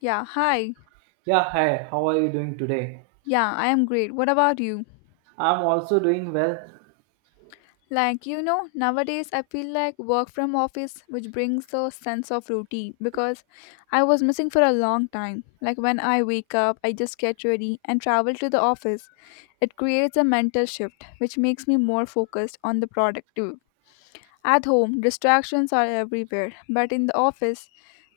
Yeah, hi. Yeah, hi, how are you doing today? Yeah, I am great. What about you? I'm also doing well. Like, nowadays I feel like work from office which brings a sense of routine because I was missing for a long time. Like when I wake up, I just get ready and travel to the office. It creates a mental shift which makes me more focused on the productive. At home, distractions are everywhere, but in the office,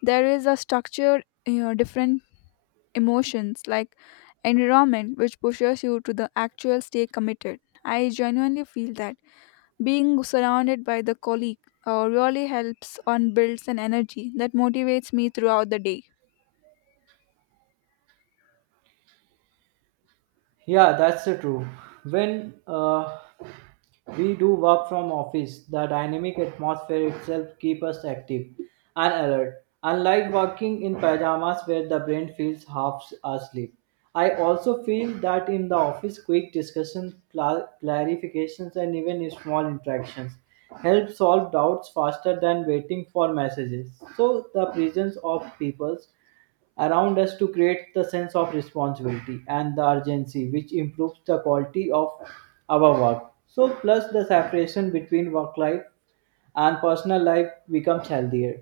there is a structured, different emotions like environment which pushes you to the actual stay committed. I genuinely feel that being surrounded by the colleague really helps and builds an energy that motivates me throughout the day. Yeah, that's the true. When we do work from office, the dynamic atmosphere itself keep us active and alert. Unlike working in pajamas where the brain feels half asleep. I also feel that in the office, quick discussion, clarifications, and even small interactions help solve doubts faster than waiting for messages. So the presence of people's around us to create the sense of responsibility and the urgency which improves the quality of our work so plus the separation between work life and personal life becomes healthier.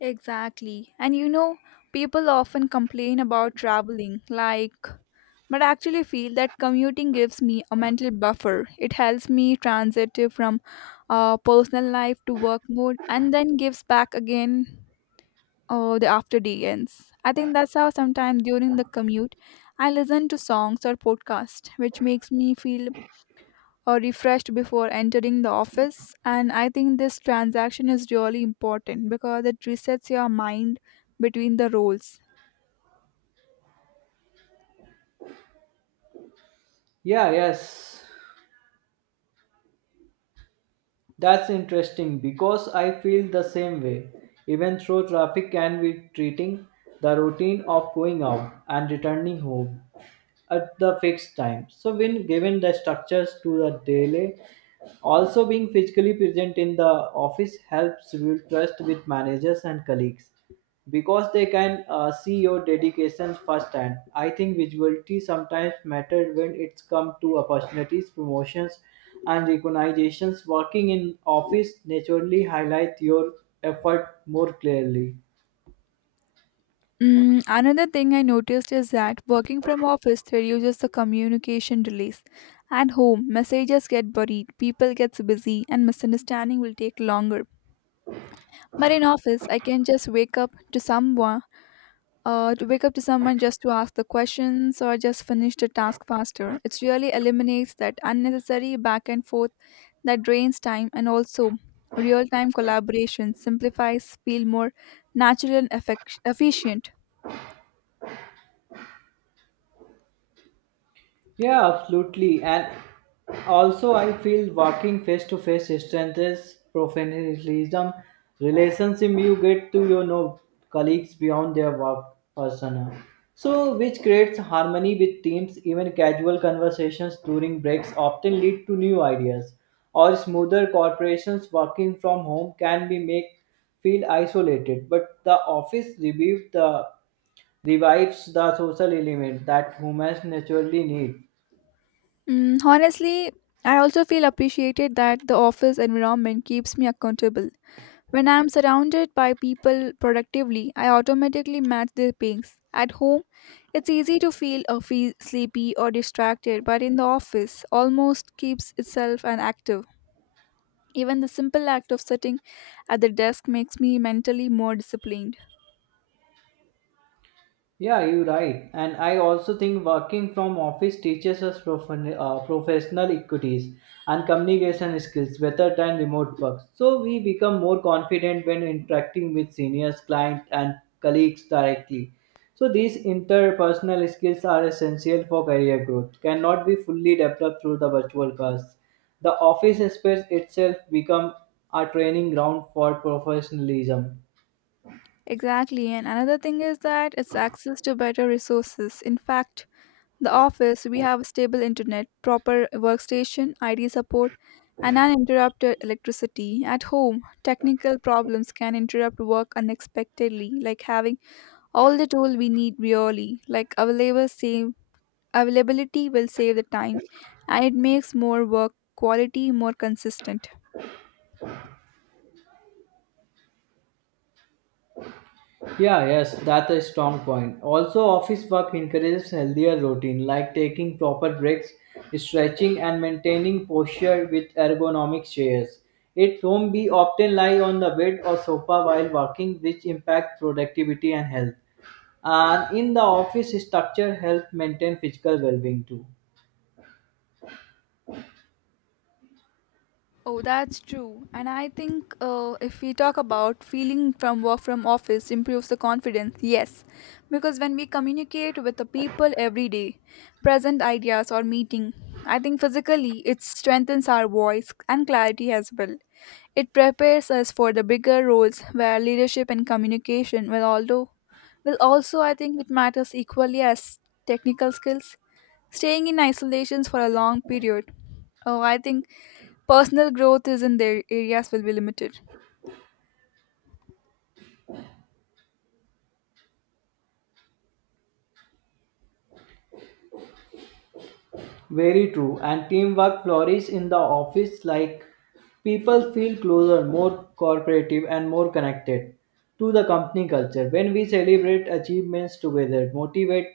Exactly. And people often complain about traveling, like, but I actually feel that commuting gives me a mental buffer. It helps me transit from personal life to work mode and then gives back again or the after day ends. I think that's how sometimes during the commute I listen to songs or podcasts, which makes me feel refreshed before entering the office. And I think this transaction is really important because it resets your mind between the roles. Yeah, yes. That's interesting because I feel the same way. Even though traffic can be treating the routine of going out and returning home at the fixed time. So when given the structures to the daily, also being physically present in the office helps build trust with managers and colleagues because they can see your dedication firsthand. I think visibility sometimes matters when it's come to opportunities, promotions, and recognitions. Working in office naturally highlight your effort more clearly. Another thing I noticed is that working from office reduces the communication delays. At home, messages get buried, people gets busy, and misunderstanding will take longer. But in office, I can just wake up to someone just to ask the questions or just finish the task faster. It really eliminates that unnecessary back and forth that drains time, and also real time collaboration simplifies, feel more natural and efficient. Yeah, absolutely. And also, I feel working face to face strengthens professionalism relationship you get to your know colleagues beyond their work persona. So, which creates harmony with teams. Even casual conversations during breaks often lead to new ideas. Or smoother corporations working from home can be make feel isolated, but the office revives the social element that humans naturally need. Honestly, I also feel appreciated that the office environment keeps me accountable. When I am surrounded by people productively, I automatically match their pace. At home, it's easy to feel sleepy or distracted, but in the office, almost keeps itself and active. Even the simple act of sitting at the desk makes me mentally more disciplined. Yeah, you're right. And I also think working from office teaches us professional equities and communication skills better than remote work. So we become more confident when interacting with seniors, clients, and colleagues directly. So these interpersonal skills are essential for career growth, cannot be fully developed through the virtual class. The office space itself become a training ground for professionalism. Exactly, and another thing is that it's access to better resources. In fact, the office, we have stable internet, proper workstation, ID support, and uninterrupted electricity. At home, technical problems can interrupt work unexpectedly, like having all the tool we need really, like available same. Availability will save the time, and it makes more work quality more consistent. Yeah, yes, that's a strong point. Also, office work encourages healthier routine like taking proper breaks, stretching, and maintaining posture with ergonomic chairs. At home, we often lie on the bed or sofa while working, which impacts productivity and health. And in the office, structure helps maintain physical well-being too. Oh, that's true. And I think if we talk about feeling from work from office improves the confidence, yes, because when we communicate with the people every day, present ideas or meeting, I think physically it strengthens our voice and clarity as well. It prepares us for the bigger roles where leadership and communication will, although will also, I think it matters equally as technical skills. Staying in isolations for a long period. Oh, I think personal growth is in their areas will be limited. Very true. And teamwork flourishes in the office like people feel closer, more cooperative, and more connected to the company culture. When we celebrate achievements together, motivate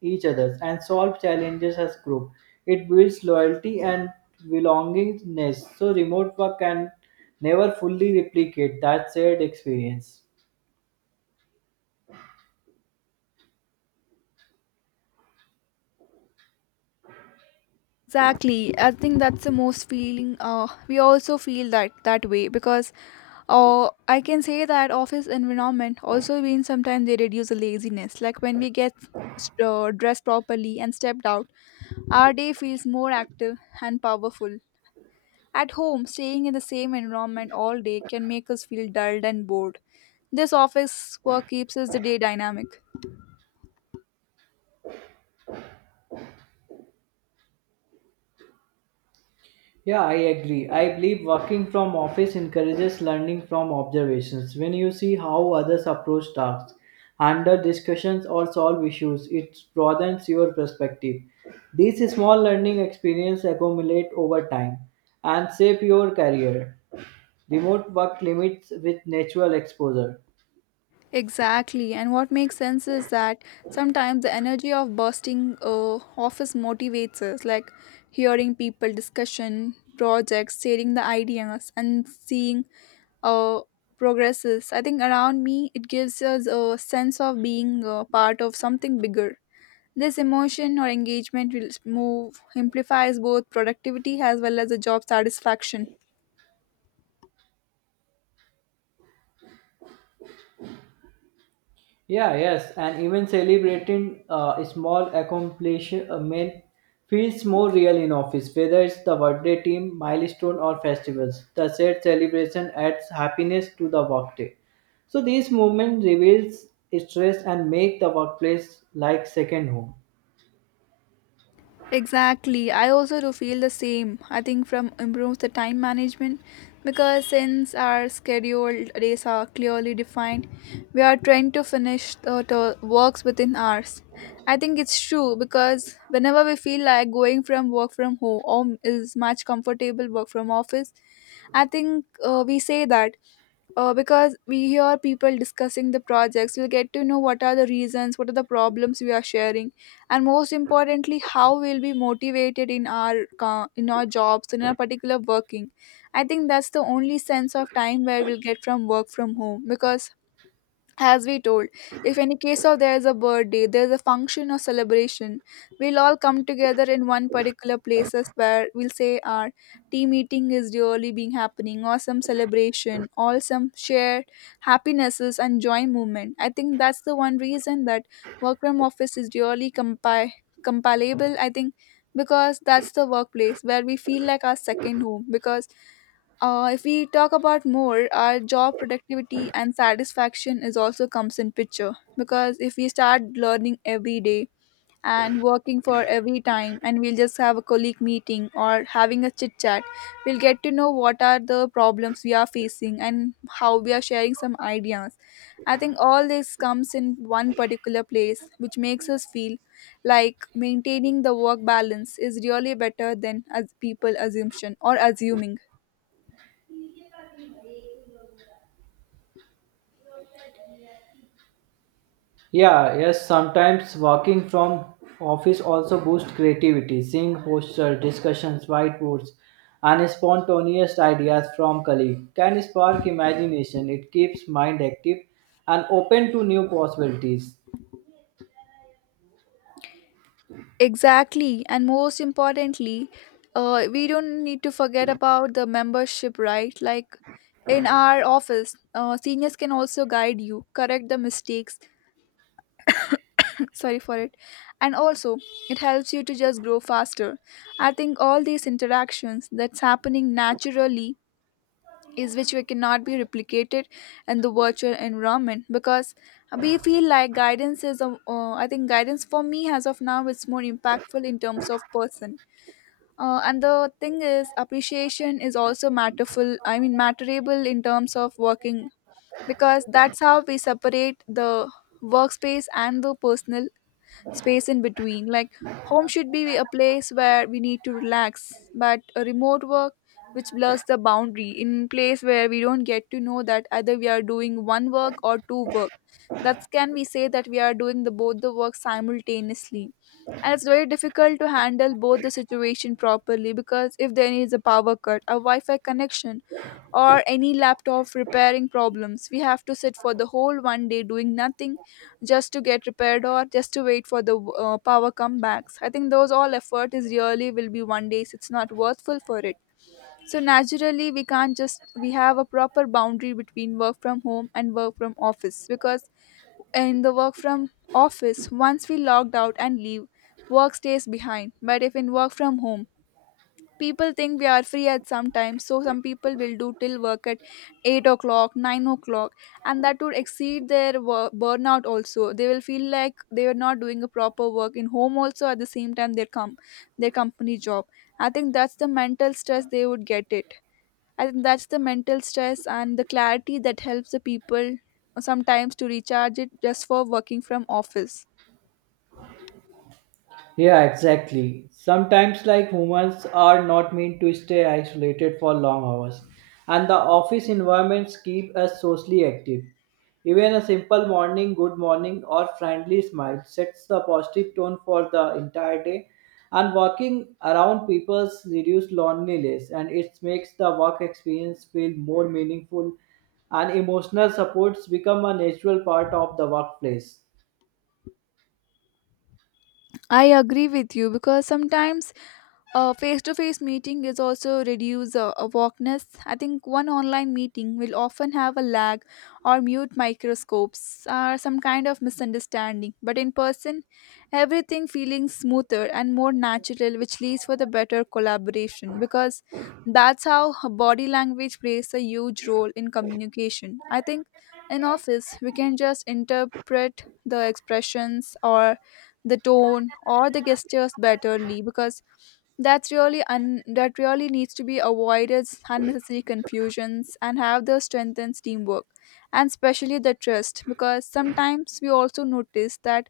each other, and solve challenges as group, it builds loyalty and belongingness. So, remote work can never fully replicate that shared experience. Exactly, I think that's the most feeling, we also feel that way because I can say that office environment also means sometimes they reduce the laziness, like when we get dressed properly and stepped out. Our day feels more active and powerful. At home, staying in the same environment all day can make us feel dulled and bored. This office work keeps us the day dynamic. Yeah, I agree. I believe working from office encourages learning from observations. When you see how others approach tasks, handle discussions, or solve issues, it broadens your perspective. These small learning experiences accumulate over time and shape your career. Remote work limits with natural exposure. Exactly, and what makes sense is that sometimes the energy of bursting office motivates us, like hearing people discussion projects, sharing the ideas, and seeing uh, progresses. I think around me, it gives us a sense of being part of something bigger. This emotion or engagement will move amplifies both productivity as well as the job satisfaction. Yeah, yes, and even celebrating small accomplishment feels more real in office, whether it's the birthday team, milestone, or festivals. The said celebration adds happiness to the workday. So these movements reveals stress and make the workplace like second home. Exactly. I also do feel the same. I think from improves the time management because since our scheduled days are clearly defined, we are trying to finish the works within hours. I think it's true because whenever we feel like going from work from home or is much comfortable work from office, I think we say that, because we hear people discussing the projects, we'll get to know what are the reasons, what are the problems we are sharing, and most importantly how we'll be motivated in our in our jobs, in our particular working. I think that's the only sense of time where we'll get from work from home because, as we told, if any case of there is a birthday, there is a function or celebration, we'll all come together in one particular places where we'll say our tea meeting is really being happening, or some celebration, or some shared happinesses and joy movement. I think that's the one reason that work from office is really compilable. I think because that's the workplace where we feel like our second home because if we talk about more, our job productivity and satisfaction is also comes in picture, because if we start learning every day and working for every time, and we'll just have a colleague meeting or having a chit chat, we'll get to know what are the problems we are facing and how we are sharing some ideas. I think all this comes in one particular place which makes us feel like maintaining the work balance is really better than as people assumption or assuming. Yeah, yes, sometimes working from office also boosts creativity. Seeing posters, discussions, whiteboards, and spontaneous ideas from colleagues can spark imagination. It keeps mind active and open to new possibilities. Exactly, and most importantly, we don't need to forget about the membership, right? Like in our office, seniors can also guide you, correct the mistakes. Sorry for it, and also it helps you to just grow faster. I think all these interactions that's happening naturally is which we cannot be replicated in the virtual environment, because we feel like I think guidance for me as of now is more impactful in terms of person. And the thing is, appreciation is also matterful. I mean, matterable in terms of working because that's how we separate the workspace and the personal space in between. Like home should be a place where we need to relax, but a remote work which blurs the boundary in place where we don't get to know that either we are doing one work or two work. That can we say that we are doing the both the work simultaneously, and it's very difficult to handle both the situation properly because if there is a power cut, a wi-fi connection, or any laptop repairing problems. We have to sit for the whole one day doing nothing just to get repaired or just to wait for the power comebacks. I think those all effort is really will be one days. It's not worthful for it. So naturally, we can't just, we have a proper boundary between work from home and work from office, because in the work from office, once we logged out and leave, work stays behind. But if in work from home, people think we are free at some time, so some people will do till work at 8 o'clock, 9 o'clock, and that would exceed their burnout. Also they will feel like they are not doing a proper work in home also, at the same time their their company job. I think that's the mental stress they would get it. I think that's the mental stress and the clarity that helps the people sometimes to recharge it, just for working from office. Yeah, exactly. Sometimes, like humans are not meant to stay isolated for long hours, and the office environments keep us socially active. Even a simple morning, good morning, or friendly smile sets the positive tone for the entire day. And walking around people reduces loneliness, and it makes the work experience feel more meaningful. And emotional supports become a natural part of the workplace. I agree with you because sometimes a face-to-face meeting is also reduce awakeness. I think one online meeting will often have a lag or mute microscopes or some kind of misunderstanding. But in person, everything feeling smoother and more natural, which leads for the better collaboration, because that's how body language plays a huge role in communication. I think in office we can just interpret the expressions or the tone or the gestures betterly, because that's really that really needs to be avoided unnecessary confusions and have the strengthens teamwork, and especially the trust, because sometimes we also notice that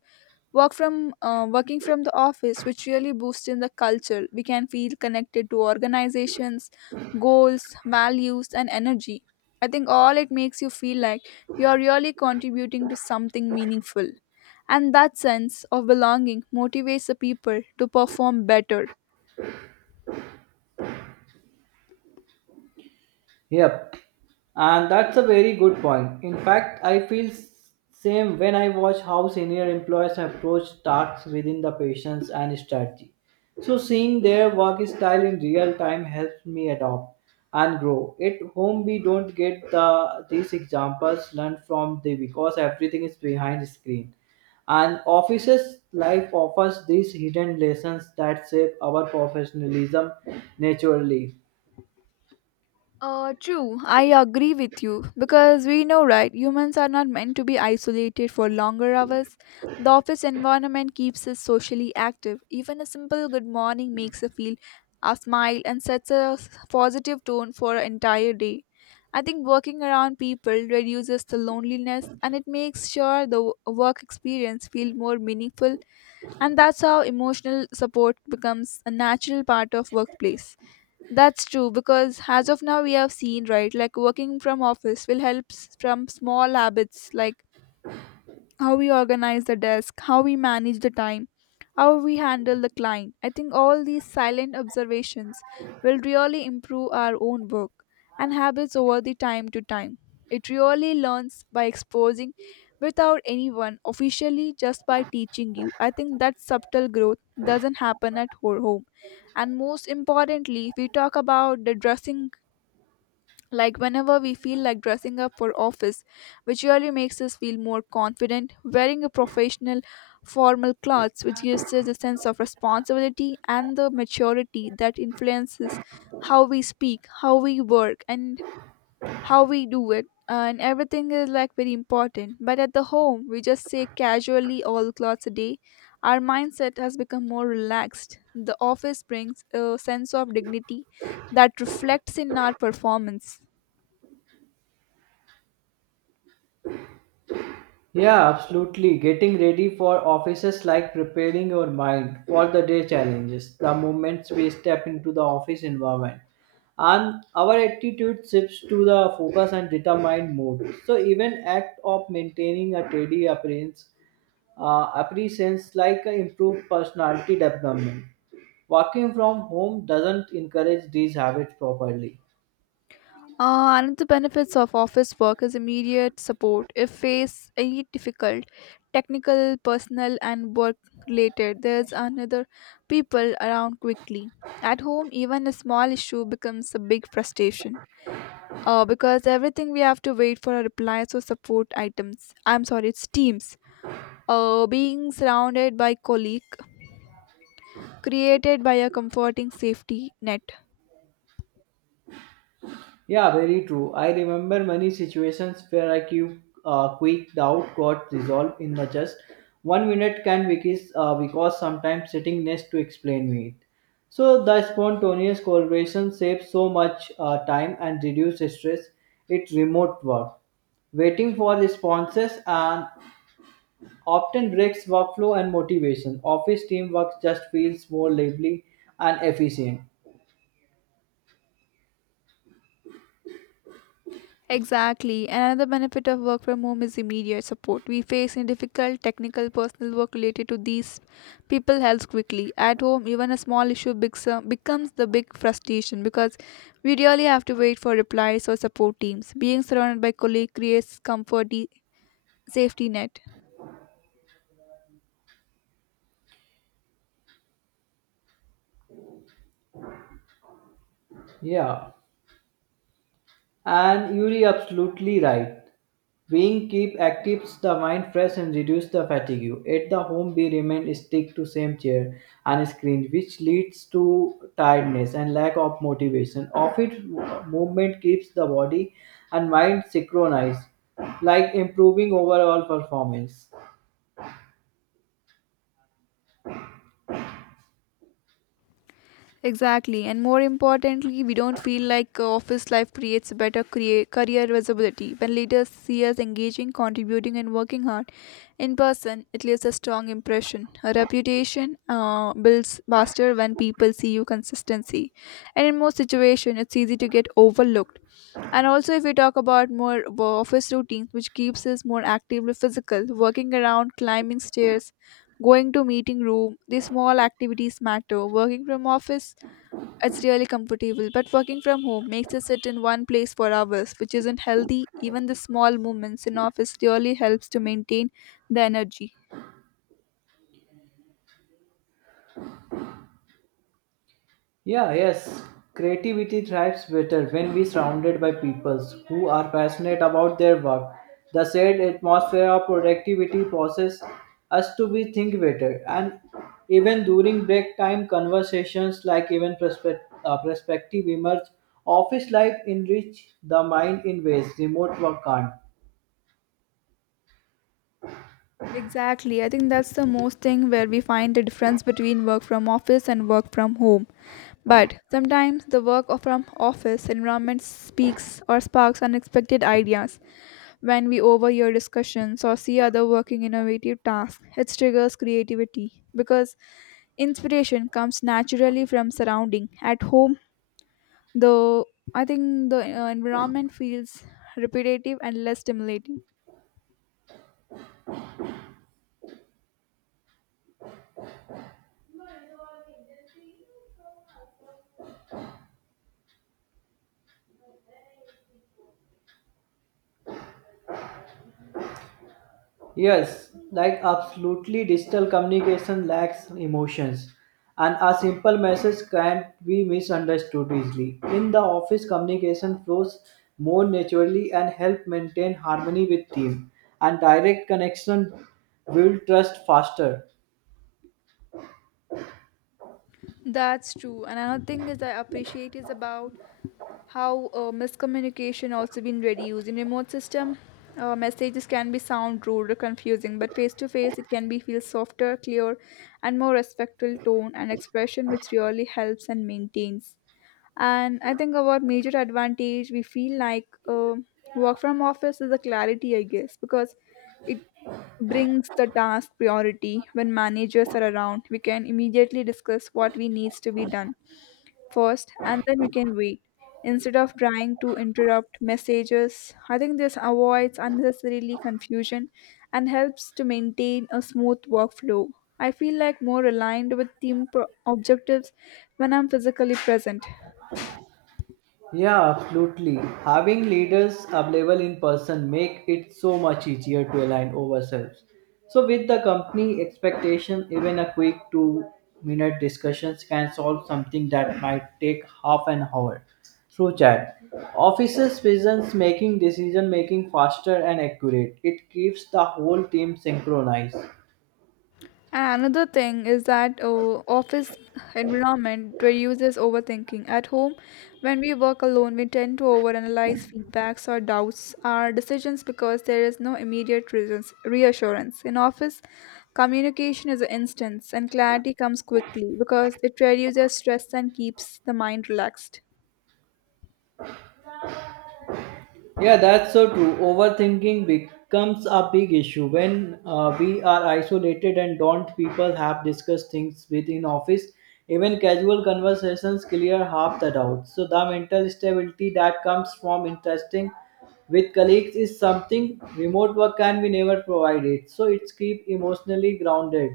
working from the office which really boosts in the culture, we can feel connected to organizations goals, values and energy. I think all it makes you feel like you are really contributing to something meaningful, and that sense of belonging motivates the people to perform better. Yep. And that's a very good point. In fact, I feel same when I watch how senior employees approach tasks within the patients and strategy. So seeing their work style in real time helps me adopt and grow. At home we don't get the these examples learned from the because everything is behind the screen. And offices life offers these hidden lessons that shape our professionalism naturally. True, I agree with you because we know, right? Humans are not meant to be isolated for longer hours. The office environment keeps us socially active. Even a simple good morning makes us feel a smile and sets a positive tone for an entire day. I think working around people reduces the loneliness and it makes sure the work experience feel more meaningful, and that's how emotional support becomes a natural part of workplace. That's true because as of now we have seen right, like working from office will help from small habits like how we organize the desk, how we manage the time, how we handle the client. I think all these silent observations will really improve our own work and habits over the time to time. It really learns by exposing without anyone officially just by teaching you. I think that subtle growth doesn't happen at home. And most importantly, if we talk about the dressing like whenever we feel like dressing up for office, which really makes us feel more confident, wearing a professional formal clothes, which gives us a sense of responsibility and the maturity that influences how we speak, how we work, and how we do it. And everything is like very important. But at the home, we just say casually all clothes a day. Our mindset has become more relaxed. The office brings a sense of dignity that reflects in our performance. Yeah, absolutely. Getting ready for office is like preparing your mind for the day challenges. The moments we step into the office environment and our attitude shifts to the focus and determined mode. So even act of maintaining a tidy appearance like a improved personality development. Working from home doesn't encourage these habits properly. Another benefits of office work is immediate support if face any difficult technical, personal, and work related. There's another people around quickly. At home, even a small issue becomes a big frustration. Because everything we have to wait for a reply or support items. I'm sorry, it's teams. Being surrounded by colleague created by a comforting safety net. Yeah, very true. I remember many situations where a quick doubt got resolved in the just 1 minute can because sometimes sitting next to explain me it. So the spontaneous collaboration saves so much time and reduces stress. It's remote work. Waiting for responses and often breaks workflow and motivation. Office teamwork just feels more lively and efficient. Exactly. Another benefit of work from home is immediate support. We face any difficult technical personal work related to these people helps quickly. At home, even a small issue becomes the big frustration because we really have to wait for replies or support teams. Being surrounded by colleagues creates comfort, safety net. Yeah, and you're absolutely right. Being keep actives the mind fresh and reduce the fatigue. At the home, we remain stick to same chair and screen, which leads to tiredness and lack of motivation. Office movement keeps the body and mind synchronized, like improving overall performance. Exactly, and more importantly, we don't feel like office life creates better career visibility. When leaders see us engaging, contributing, and working hard in person, it leaves a strong impression. A reputation builds faster when people see you consistency, and in most situations, it's easy to get overlooked. And also, if we talk about more of office routines, which keeps us more actively physical, working around, climbing stairs, going to meeting room, these small activities matter. Working from office it's really comfortable, but working from home makes us sit in one place for hours, which isn't healthy. Even the small movements in office really helps to maintain the energy. Yeah, yes. Creativity thrives better when we surrounded by peoples who are passionate about their work. The said atmosphere of productivity forces us to be think better, and even during break time conversations, like even perspective emerge. Office life enrich the mind in ways remote work can't. Exactly. I think that's the most thing where we find the difference between work from office and work from home. But sometimes the work from office environment speaks or sparks unexpected ideas. When we overhear discussions or see other working innovative tasks, it triggers creativity because inspiration comes naturally from surrounding. At home, the I think the environment feels repetitive and less stimulating. Yes, like absolutely digital communication lacks emotions and a simple message can't be misunderstood easily. In the office communication flows more naturally and help maintain harmony with team and direct connection build trust faster. That's true. And another thing is I appreciate is about how miscommunication also been reduced in remote system. Messages can be sound rude or confusing, but face to face it can be feel softer, clear, and more respectful tone and expression, which really helps and maintains. And I think about major advantage we feel like work from office is the clarity I guess because it brings the task priority when managers are around we can immediately discuss what we needs to be done first and then we can wait instead of trying to interrupt messages. I think this avoids unnecessarily confusion and helps to maintain a smooth workflow. I feel like more aligned with team objectives when I'm physically present. Yeah, absolutely. Having leaders available in person make it so much easier to align ourselves. So with the company expectation, even a quick 2 minute discussions can solve something that might take half an hour through chat. Offices presence making decision making faster and accurate. It keeps the whole team synchronized. And another thing is that office environment reduces overthinking. At home, when we work alone, we tend to overanalyze feedbacks or doubts our decisions because there is no immediate reasons, reassurance. In office, communication is an instant and clarity comes quickly because it reduces stress and keeps the mind relaxed. Yeah, that's so true. Overthinking becomes a big issue when we are isolated and don't people have discussed things within office. Even casual conversations clear half the doubts. So the mental stability that comes from interesting with colleagues is something remote work can be never provided. So it's keep emotionally grounded.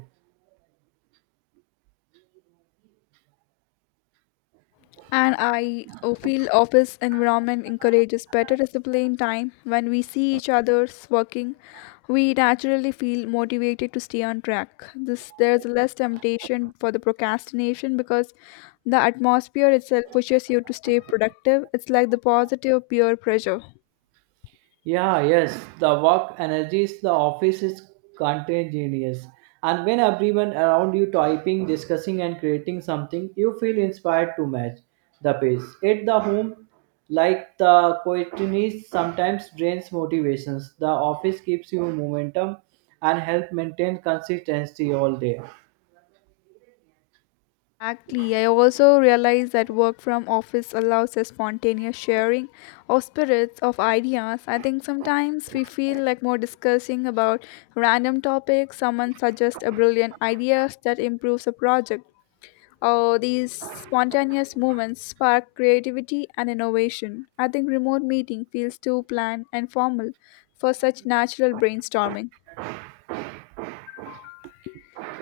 And I feel office environment encourages better discipline time. When we see each other's working, we naturally feel motivated to stay on track. This there's less temptation for the procrastination because the atmosphere itself pushes you to stay productive. It's like the positive peer pressure. Yeah, yes, the work energies, the office is contagious. And when everyone around you typing, discussing, and creating something, you feel inspired to match the pace. At the home, like the quietness sometimes drains motivations. The office keeps you momentum and help maintain consistency all day. Exactly. I also realize that work from office allows a spontaneous sharing of spirits of ideas. I think sometimes we feel like more discussing about random topics, someone suggests a brilliant idea that improves a project. Oh, these spontaneous moments spark creativity and innovation. I think remote meeting feels too planned and formal for such natural brainstorming.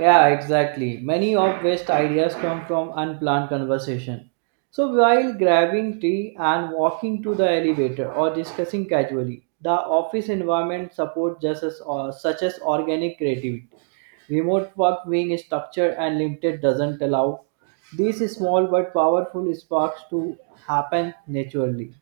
Yeah, exactly. Many of West ideas come from unplanned conversation. So while grabbing tea and walking to the elevator or discussing casually, the office environment supports just as, such as organic creativity. Remote work being structured and limited doesn't allow these small but powerful sparks to happen naturally.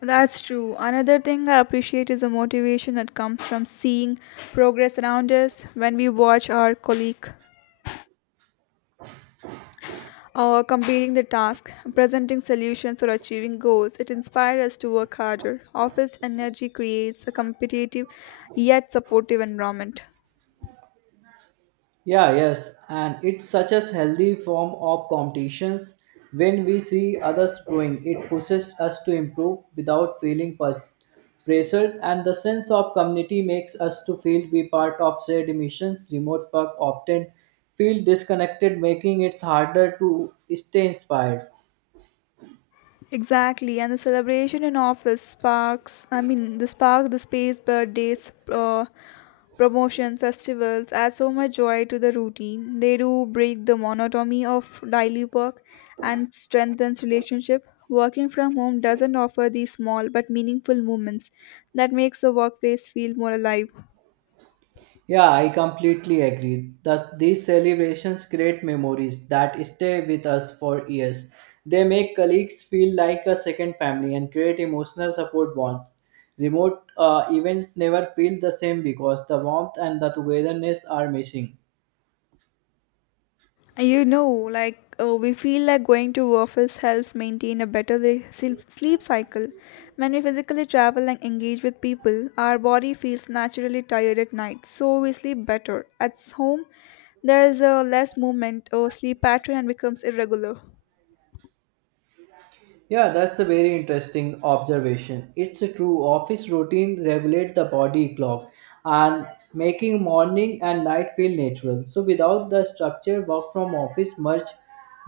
That's true. Another thing I appreciate is the motivation that comes from seeing progress around us when we watch our colleague completing the task, presenting solutions, or achieving goals. It inspires us to work harder. Office energy creates a competitive yet supportive environment. Yeah, yes, and it's such a healthy form of competitions. When we see others growing, it pushes us to improve without feeling pressured, and the sense of community makes us to feel be part of shared missions. Remote work often feel disconnected, making it harder to stay inspired. Exactly, and the celebration in office sparks. I mean, the spark, the space, birthdays, promotion festivals add so much joy to the routine. They do break the monotony of daily work and strengthens relationship. Working from home doesn't offer these small but meaningful moments that makes the workplace feel more alive. Yeah, I completely agree. Thus, these celebrations create memories that stay with us for years. They make colleagues feel like a second family and create emotional support bonds. Remote events never feel the same because the warmth and the togetherness are missing. You know, like we feel like going to office helps maintain a better sleep cycle. When we physically travel and engage with people, our body feels naturally tired at night, so we sleep better. At home, there is a less movement, or sleep pattern and becomes irregular. Yeah, that's a very interesting observation. It's a true. Office routine regulate the body clock and making morning and night feel natural. So without the structure, work from office merge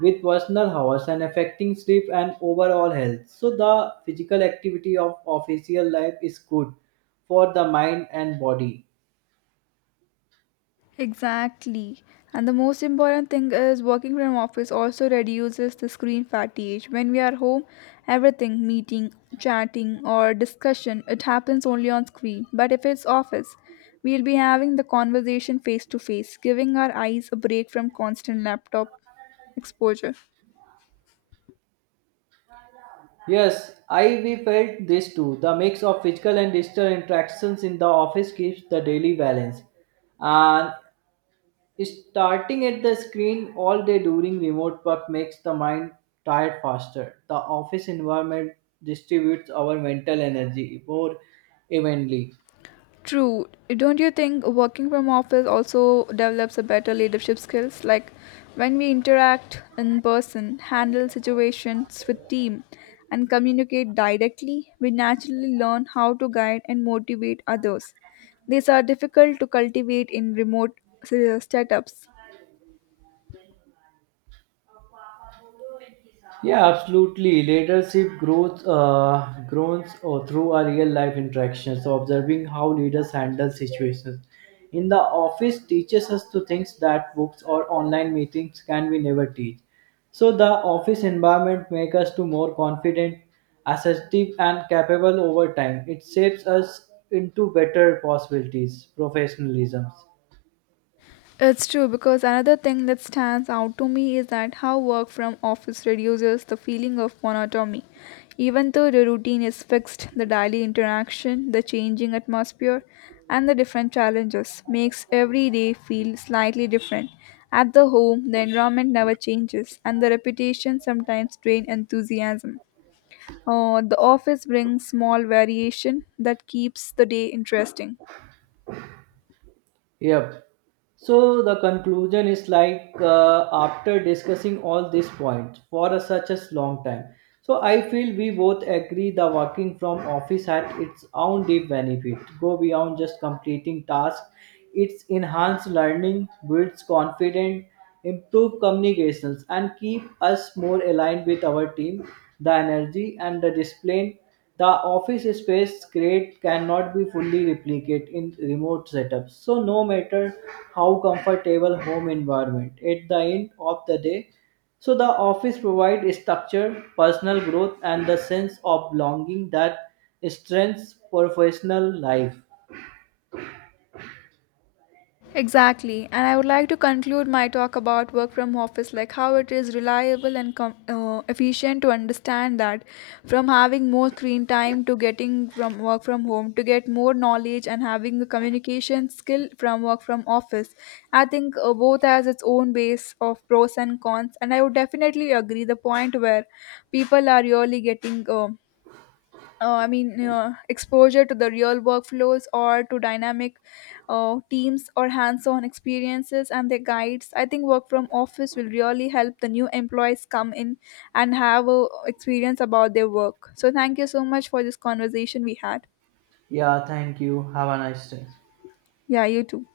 with personal hours and affecting sleep and overall health. So the physical activity of official life is good for the mind and body. Exactly. And the most important thing is working from office also reduces the screen fatigue. When we are home, everything meeting, chatting or discussion, it happens only on screen. But if it's office, we'll be having the conversation face to face, giving our eyes a break from constant laptop exposure. Yes, I we felt this too. The mix of physical and digital interactions in the office keeps the daily balance and starting at the screen all day during remote work makes the mind tired faster. The office environment distributes our mental energy more evenly. True. Don't you think working from office also develops a better leadership skills? Like when we interact in person, handle situations with team, and communicate directly, we naturally learn how to guide and motivate others. These are difficult to cultivate in remote setups. Yeah, absolutely. Leadership grows through our real life interactions. So observing how leaders handle situations in the office teaches us to things that books or online meetings can we never teach. So the office environment makes us to more confident, assertive and capable over time. It shapes us into better possibilities, professionalism. It's true because another thing that stands out to me is that how work from office reduces the feeling of monotony. Even though the routine is fixed, the daily interaction, the changing atmosphere, and the different challenges makes every day feel slightly different. At the home, the environment never changes, and the repetition sometimes drain enthusiasm. The office brings small variation that keeps the day interesting. Yep. So the conclusion is like after discussing all these points for a, such a long time. So I feel we both agree the working from office had its own deep benefit. Go beyond just completing tasks. It's enhanced learning, builds confidence, improve communications, and keep us more aligned with our team. The energy and the discipline the office space create cannot be fully replicated in remote setups. So no matter how comfortable home environment, at the end of the day, so the office provides structure, personal growth, and the sense of belonging that strengthens professional life. Exactly, and I would like to conclude my talk about work from office, like how it is reliable and efficient to understand that from having more screen time to getting from work from home to get more knowledge and having a communication skill from work from office. I think both has its own base of pros and cons, and I would definitely agree the point where people are really getting. Exposure to the real workflows or to dynamic teams or hands on experiences and their guides. I think work from office will really help the new employees come in and have a experience about their work. So, thank you so much for this conversation we had. Yeah, thank you. Have a nice day. Yeah, you too.